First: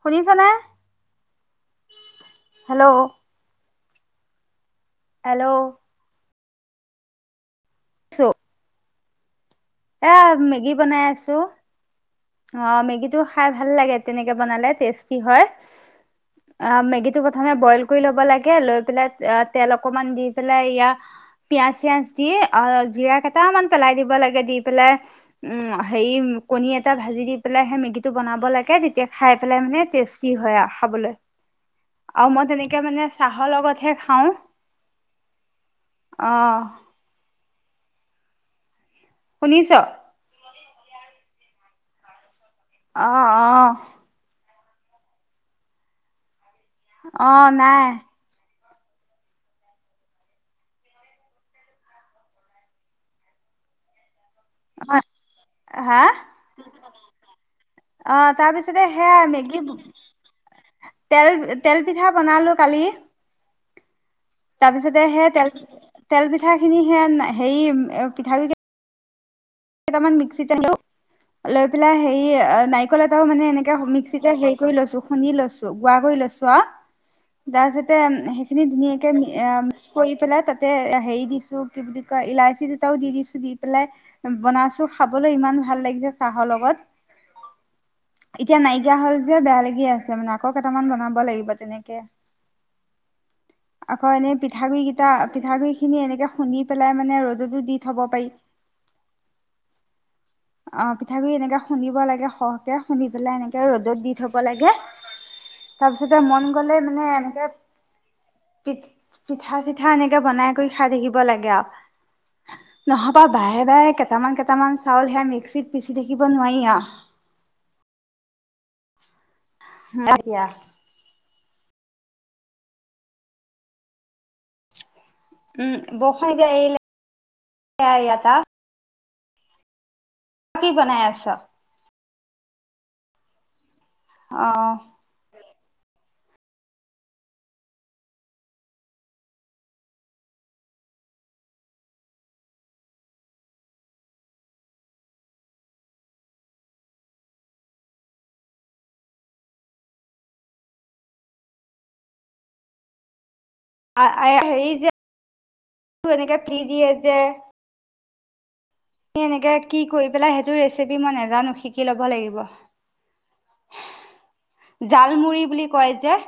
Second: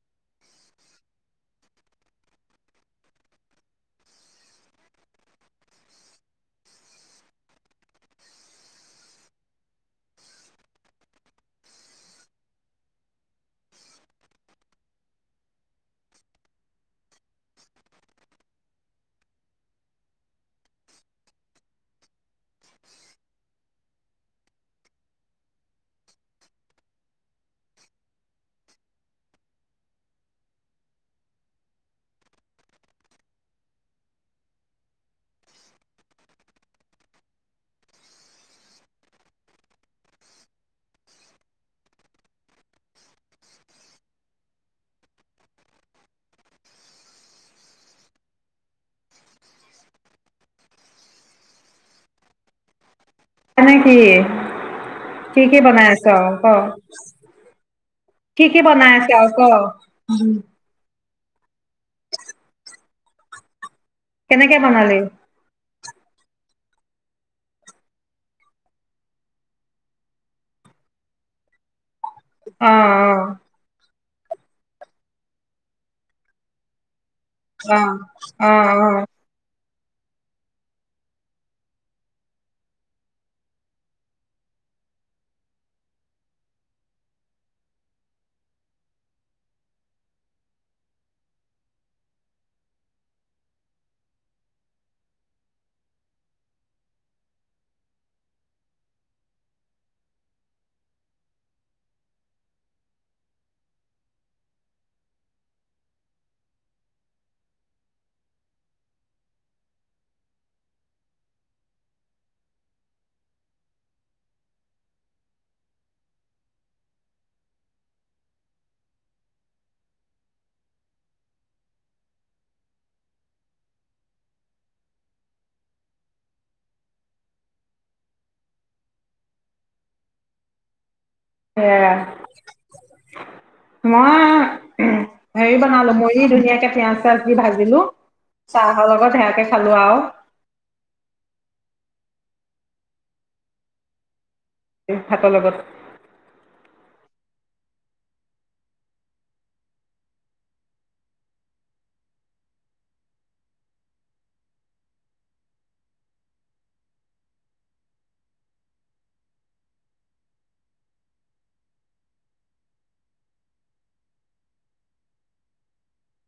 শুনিছনে hello. Hello চ' এ মেগি বনাই আছো, অ মেগীটো খাই ভাল লাগে তেনেকে বনালে টেষ্টি হয় মেগীটো প্ৰথমে বইল কৰি লব লাগে। লৈ পেলাই তেল অকমান দি পেলাই ইাত পিয়াজ চিয়াজ দি জিৰা কেইটামান পেলাই দিব লাগে দি। পেলাই উ হেৰি কণী এটা ভাজি দি পেলাই সেই মেগীটো বনাব লাগে। তেতিয়া খাই পেলাই মানে টেষ্টি হয় আৰু খাবলৈ। আও মই তেনেকে মানে চাহৰ লগতহে খাওঁ, আহ শুনিছ? অ অ। অ নাই। ন নেকি? অ' কি কি বনাই হা আছ ক, অ কি কি তাৰপিছতে বনাই আছ সেয়া ক। মেগী তেল তেল পিঠা বনালো, কালি। কেনেকে বনালি তপিছতে হে তেল। তেল পিঠাখিনি সেয়া হেৰি পিঠাবু। কেইটামান মিক্সিততেলো লৈ পেলাই সেই। অ নাৰিকল এটাও মানে এনেকে। তেতিয়া হেৰি কৰি লৈছো খুন্দি লৈছো গোৱা কৰি লৈছো অ। তাৰ অ অ পিছতে অ সেইখিনি অ ধুনীয়াকে। কৰি পেলাই তাতে হেৰি দিছো, কি বুলি কয় ইলাচি দুটাও দি দিছো দি পেলাই। বিনাইছো খাবলৈ ইমান ভাল লাগিছে, চাহৰ লগত এতিয়া নাইকিয়া হল যে বেয়া লাগি আছে মানে। আকৌ কেইটামান বনাব লাগিব তেনেকে আকৌ এনে পিঠাগুৰি কেইটা পিঠা ‍ গুৰিখিনি এনেকে খুন্দি পেলাই মানে ৰ'দতো দি থব পাৰি। অ পিঠাগুৰি এনেকে শুনিব লাগে সহকে শুনি পেলাই এনেকে ৰ'দত দি থব লাগে তাৰ পিছতে মন গলে মানে এনেকে পিঠা চিঠা এনেকে বনাই কৰি খাই থাকিব লাগে আৰু নহবা বায়ে বায়ে। কেইটামান কেইটামান চাউল সে মিক্সিত পিচি থাকিব নোৱাৰি অ। [unintelligible] উম বৰসাই যে ইয়াৰ পা। [unintelligible] কি বনাই আছ? [unintelligible] [inaudible] মই অ উ হেৰি বনালো মইয় ধুনীয়াকে পিয়ঁয়াজ চিয়য়াজ দি ভাজিলো চাহৰ লগত সেয়াকে খালো আৰু ভাতৰ লগত হেৰি যে এনেকে ফ্ৰী দিয়ে যে। এনেকে কি কৰি পেলাই সেইটো ৰেচিপি মই নাজানো শিকি লব লাগিব জাল মুৰি বুলি কয় যে।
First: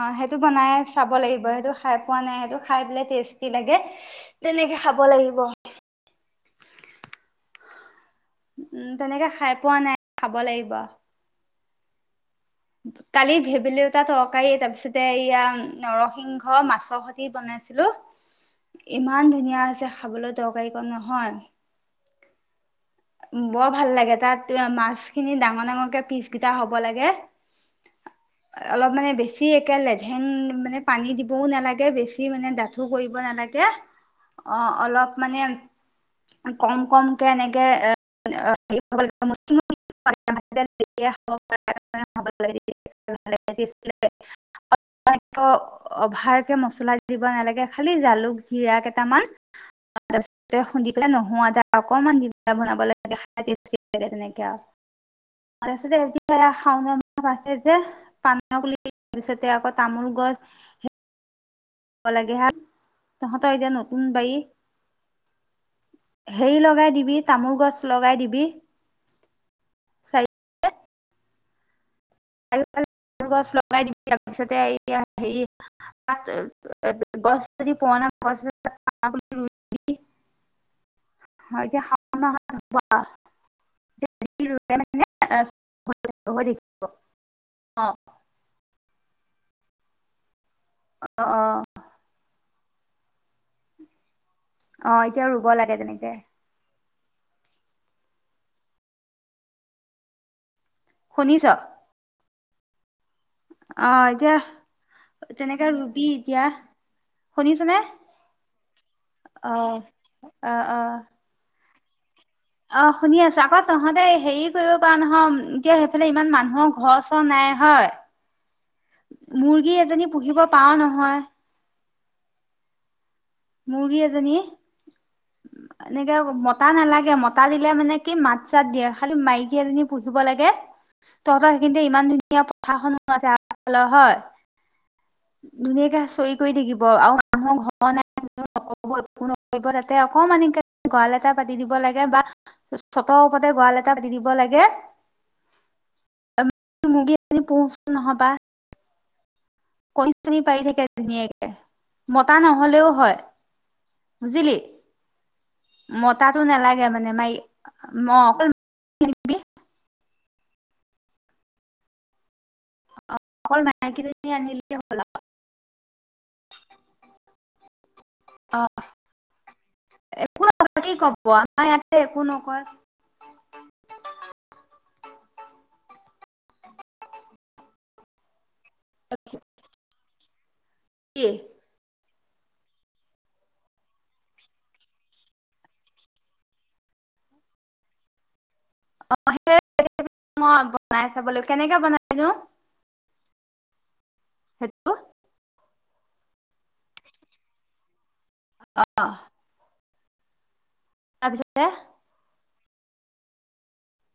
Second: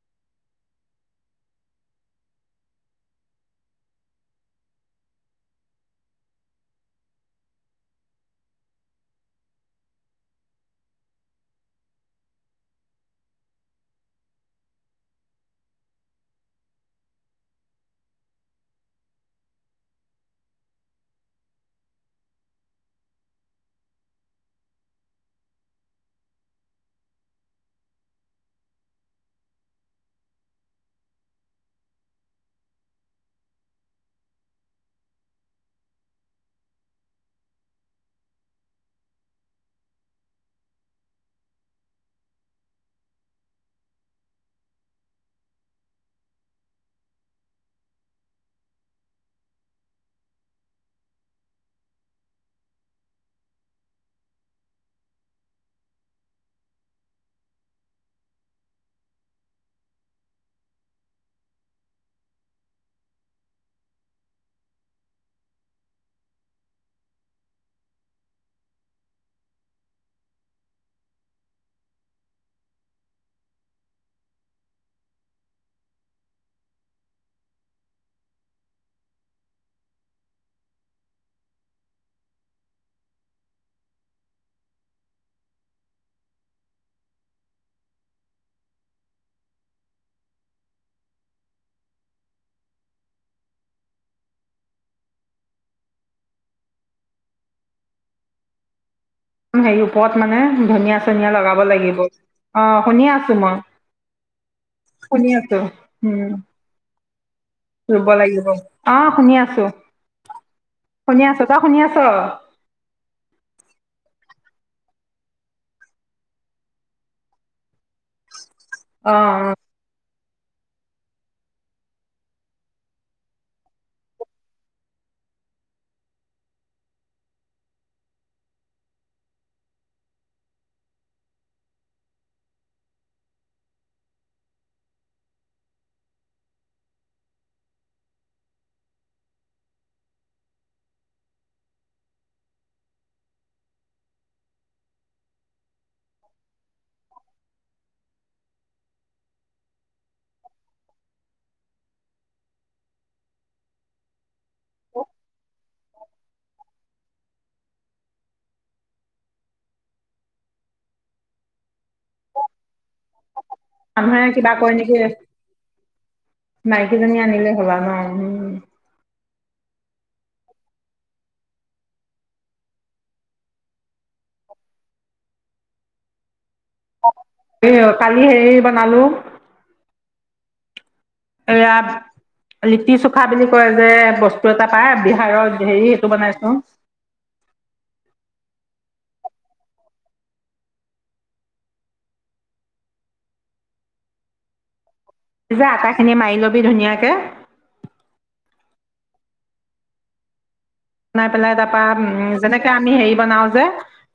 অ সেইটো বনাই চাব লাগিব সেইটো খাই পোৱা নাই সেইটো খাই পেলাই টেষ্টি লাগে তেনেকে খাব লাগিব। উম তেনেকে খাই পোৱা নাই খাব লাগিব। কালি ভেবেলী লটা তৰকাৰী তাৰ পিছতে ইয়া নৰসিংহ মাছৰ সতি বনাইছিলো, ইমান ধুনীয়া হৈছে খাবলৈ তৰকাৰী ক নহয় বৰ ভাল লাগে তাত মাছ খিনি ডাঙৰ ডাঙৰকে পিচগিটা হব লাগে। অলপ মানে বেছি একে লেধেন মানে পানী দিবও নালাগে বেছি মানে ডাঠু কৰিব নালাগে অ অলপ মানে কম কমকে এনেকে এ হে হব লাগে। অভাৰকে মছলা দিব নালাগে খালি জালুক জিৰা কেইটামান খুন্দি পেলাই, তাৰ পিছৰে নহৰু আদা অকমাণ দি পেলাই বনাব লাগে আও। তাৰ পিছৰে শাওনা মাহ আছে যে পানক তাৰপিছতে আকৌ তামোল গছ। ল লাগে হ তহঁতৰ এতিয়া নতুন বাৰী হেৰি লগাই দিবি তামোল গছ লগাই দিবি চাৰি। চাৰি ফালে তামোল গছ লগাই দিবি তাৰপিছতে হে তাত গছ যদি পোৱা গছ যদি পুৰণা গছ ৰুই দিবি। হয় এতিয়া শাওন মাহ মান হৈ থাকিব অহ। আহ অ। অ এতিয়াও ৰুব লাগে তেনেকে। সে ওপৰত মানে। ধনিয়া চনিয়া লগাব লাগিব। অ শুনিয় আছো। মই আহ এতিয়া শুনি আছো তেনেকে ৰুবি উম এতিয়া। শুনিছনে ৰুব লাগিব অ শুনি অ আছো অ অ শুনি আছো, তই? শুনি আছ। অ শুনি আছো আকৌ তহতে হেৰি কৰিব পৰা নহয় এতিয়া সেইফালে ইমান মানুহৰ ঘৰ চৰ নাই অ হয়। মুৰ্গী এজনী। পুহিব পাৰ নহয়। মুৰ্গী এজনী এনেকে মতা নালাগে মতা দিলে মানে কি মাত চাত দিয়ে খালি মাইকী এজনী পুহিব লাগে তহঁতৰ সেইখিনিতে ইমান ধুনীয়া পথাৰ খনো আছে আগফালে, হয়। ধুনীয়াকে চৰি কৰি থাকিব আৰু মানুহৰ ঘৰ ন নকব এক নকৰিব তাতে অকমান একে গঁৰাল এটা পাতি দিব লাগে বা ছতৰ ওপতে গঁৰাল এটা পাতি দিব লাগে মুৰ্গী, পোচ নহবা। কণী চনি পাৰি থাকে ধুনীয়াকে মতা নহলেও হয় বুজিলি? মতাতো নালাগে মানে মাই। ম অ অকল মানুহে মাইকীজনী কিবা কয় আনিলেই নেকি হ'ল মাইকীজনী আনিলে হবা ন উম একো নহয় কি কব আমাৰ ইয়াতে একো নকয় এ অ কালি সেৰিব মানুহ কি এয়াত লিটি চুখা বুলি কয় যে বস্তু এটা পাই বিহাৰৰ হেৰি এইেইটো বনাইছো। অ সেই মই বনাই চাব লাগিব কেনেকে বনাই নো? সেইটো? যে আটা খিনি মাৰি লবি ধুনীয়াকে অ বনাই পেলাই তাপা উম যেনেকে আমি হেৰি বনাও যে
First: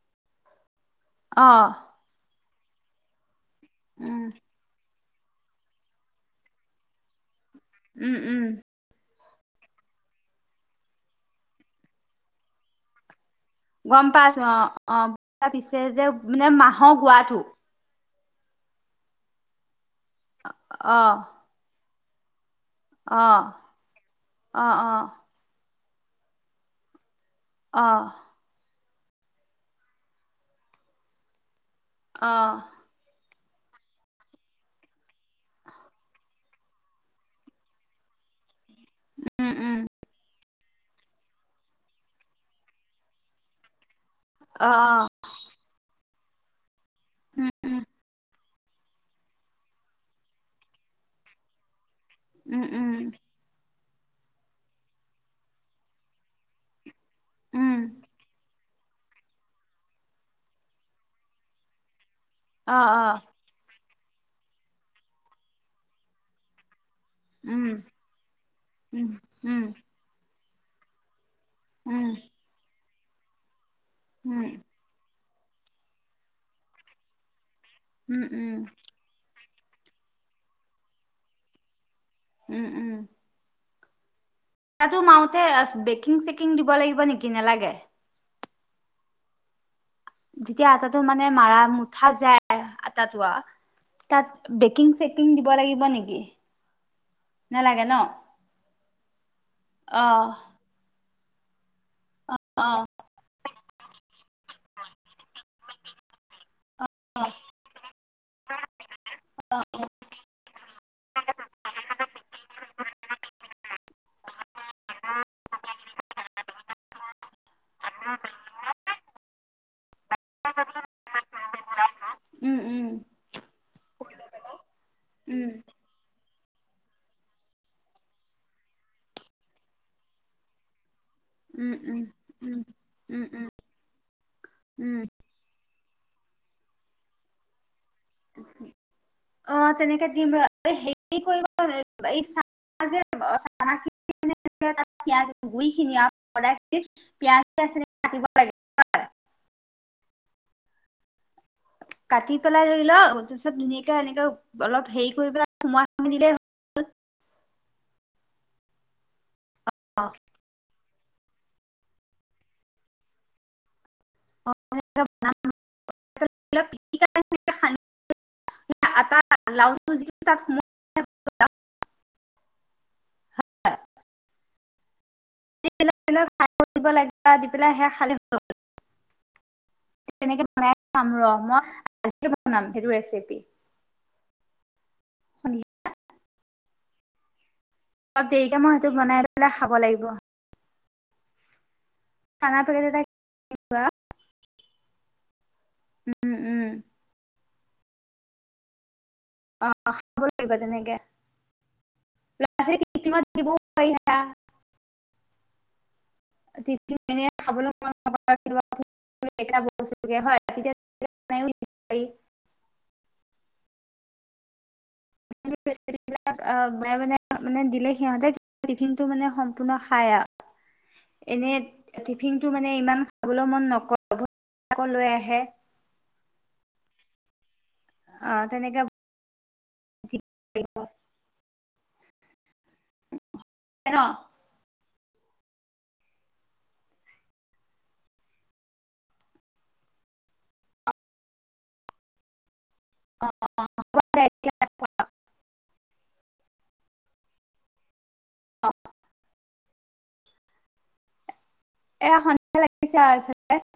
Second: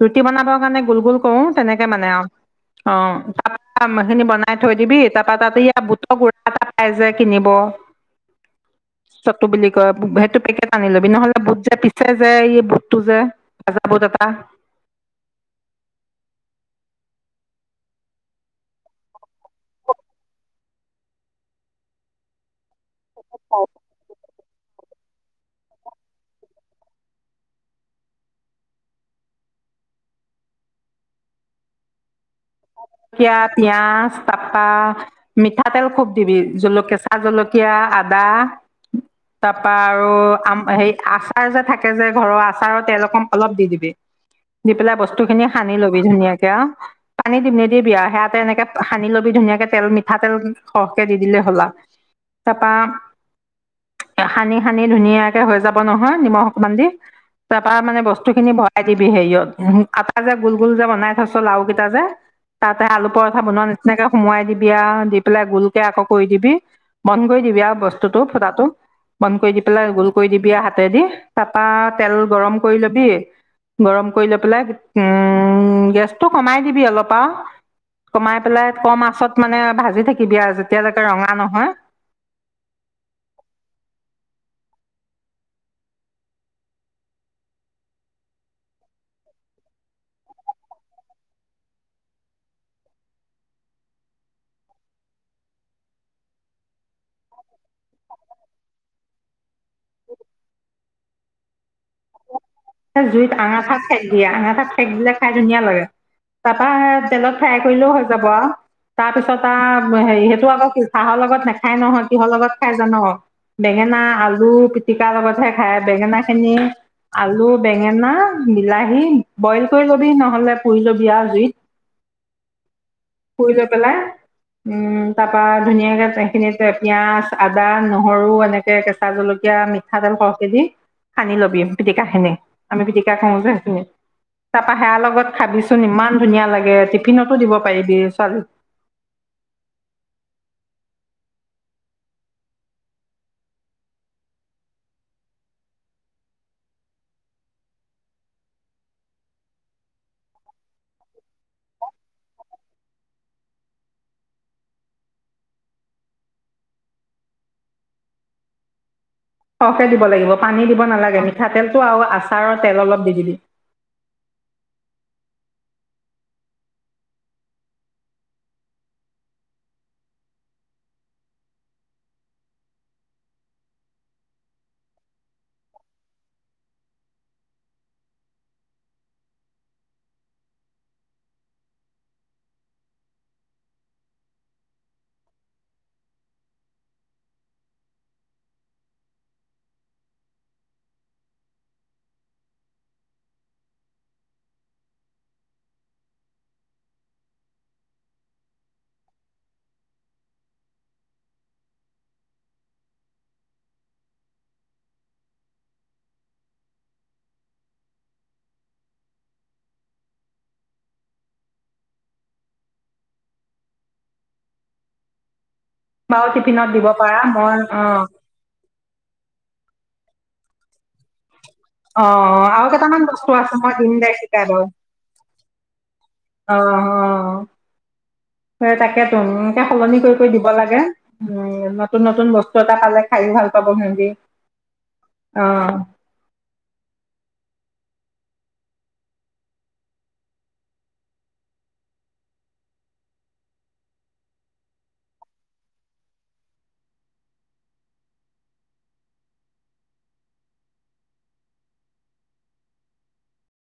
ৰুটি বনাব কাৰণে গোল গোল কৰো অ' তেনেকে মানে আৰু। অ আটা উম, খিনি বনাই থৈ দিবি তাত তাতে ইয় বুটৰ গুৰা এটা পাই যায় কিনিব। উম উম চটু বুলি কয় সেইটো পেকেট আনি ল'বি নহলে। বুট যে পিছে যে এই বুটটো যে, ভাজা বুট গম পাই এটা আছো অ অ পিছে যে মানে মাহ হ গোৱাটো। অ অ অ অ অহ অহ জলকীয়া পিয়াজ তাৰপা মিঠাতেল খুব দিবি জলকীয়া কেঁচা জলকীয়া আদা উম, তাৰাপা উম, আৰু আম হে আচাৰ যে থাকে যে ঘৰৰ আচাৰৰ তেল অকম অলপ দি দিবি। দি অ', পেলাই অ', বস্তু খিনি সানি লবি দি ধুনিয়াকে আৰু পানী দি‌ উম, উম, নিদিবি আৰু সেয়াতে এনেকে সানি ল'বি ধুনীয়াকে তেল মিঠাতেল সৰহকে দি দিলে হ'ল আও। উম, তাৰপৰা উম, সানি সানি ধুনীয়াকে হৈ যাব নহয় নিমখ অকমান দি তাৰ উম, পৰাৰা মানে বস্তু খিনি ভৰাই দিবি হেৰিয়ত কটা যে গোল গোল যে বনাই থৈছো লাও কেইটা যে। তাতে অ', আলু অ', পৰঠা বনোৱা নিচিনা এনেকে সোমোৱাই দিবি আৰু দি পেলাই গোলকে আকৌ কৰি দিবি বন্ধ কৰি দিবি উম, আৰু বস্তুটো ফুটাটো উম, বন্ধ কৰি দি উম, পেলাই গোল কৰি দিবি। বিয়া হাতে দি তা পা উম, তেল গৰম কৰি লৈ দিয়ে গৰম কৰি লৈ উম, পেলাই উ উম গেছটো কমাই দিবি অলপ। পা উম, কমাই উম, পেলাই কম আছত, মানে ভাজি থাকিবি আৰু যেতিয়ালৈকে ৰঙা নহয়। উম উম আটাতো মাওতে বেকিং চেকিং দিব লাগিব নেকি নেলাগে যেতিয়া আটাতো মানে মাৰা মুঠা যায় আটাতো তাত বেকিং চেকিং দিব লাগিব নেকি নালাগে ন অ জুইত আঙাঠা হয়ে [unintelligible] আঙাঠাত হেক দিলে খাই ধুনীয়া লাগে তাপা হে তেলত ফ্ৰাই কৰিলেও হয় যাব আও তাৰ পিছত আৰু হেৰি সেইটো আকৌ চাহৰ লগত নাখাই নহয় কিহৰ লগত খাই জান বেঙেনা আলু পিটিকা লগতহে খাই বেঙেনা খিনি আলু বেঙেনা বিলাহী বইল কৰিব নহলে পুৰিলবি আও জুইত উম উম পুৰি লৈ পেলাই উম তাপা উম ধুনীয়াকে সেইখিনিত পিঁয়াজ আদা নহৰু এনেকে কেঁচা জলকীয়া মিঠাতেল সৰহকে দি সানি লবি উম উম পিটিকা খিনি উম আমি পিটিকা উম কৰু উম যে সেইখিনি তাপা উম সেয়া লগত খাবিচোন ইমান ধুনীয়া লাগে টিফিনতো দিব পাৰিবি ছোৱালীক অ তেনেকে দিম ৰ হেৰি কৰিব এই যোজ গু খিনি পাজ কাটিব লাগে হয় [unintelligible] কাটি পেলাই ধৰি ল তাৰপিছত ধুনীয়াকে এনেকে অলপ হেৰি কৰি পেলাই সোমাই দিলেই হল সৰহকে দিব লাগিব পানী দিব নালাগে মিঠাতেলটো আৰু আচাৰৰ তেল অলপ দি দিবি আটা লাৰুটো যিহেতু তাত সুমোই হয় [unintelligible] সানি দিব লাগিব দি পেলাই সেয়া নাই [unintelligible] তেনেকে বনাই খোৱাম ৰ মই আজিয়েই বনাম সেইটো ৰেচিপি শুনিছা অপ দেৰিকে মই সেইটো বনাই পেলাই খাব লাগিব চানা পেকেট এটা কিনি লোৱা উম উম অ খাব লাগিব তেনেকে বেঙেনা পিটিকাত দিবও পাৰি সেয়া টিফিন নিনিলে খাবলৈ হয় বস্ততিয়া নিব পাৰি [unintelligible] নতুন নতুন ৰেচেপি বাৰু বিলাক টিফিনত দিব পাৰা বনাই মই বনাই দিলে অঁ সিহঁতি টিফিন টো মানে সম পোৰা খায় অ [unintelligible] এনেই অঁ টিফিনটো আৰু মানে কেইটামান ইমান বস্তু খাবলৈ আছে মন মই দিম দে শিকাই বাৰু নকৰে লৈ আহে অ আহ সে তেনেকে তাকেটো এনেকে সলনি কৰি কৰি দিব লাগে নতুন নতুন বস্ত জতা পালে খাই ভাল পাব ন সিহঁতি আহ অঅঅঅঅঅঅ এতিয়া অঅঅঅঅঅ [unintelligible] অ [unintelligible] এ সন্ধিয়া লাগিছে আৰু এইফালে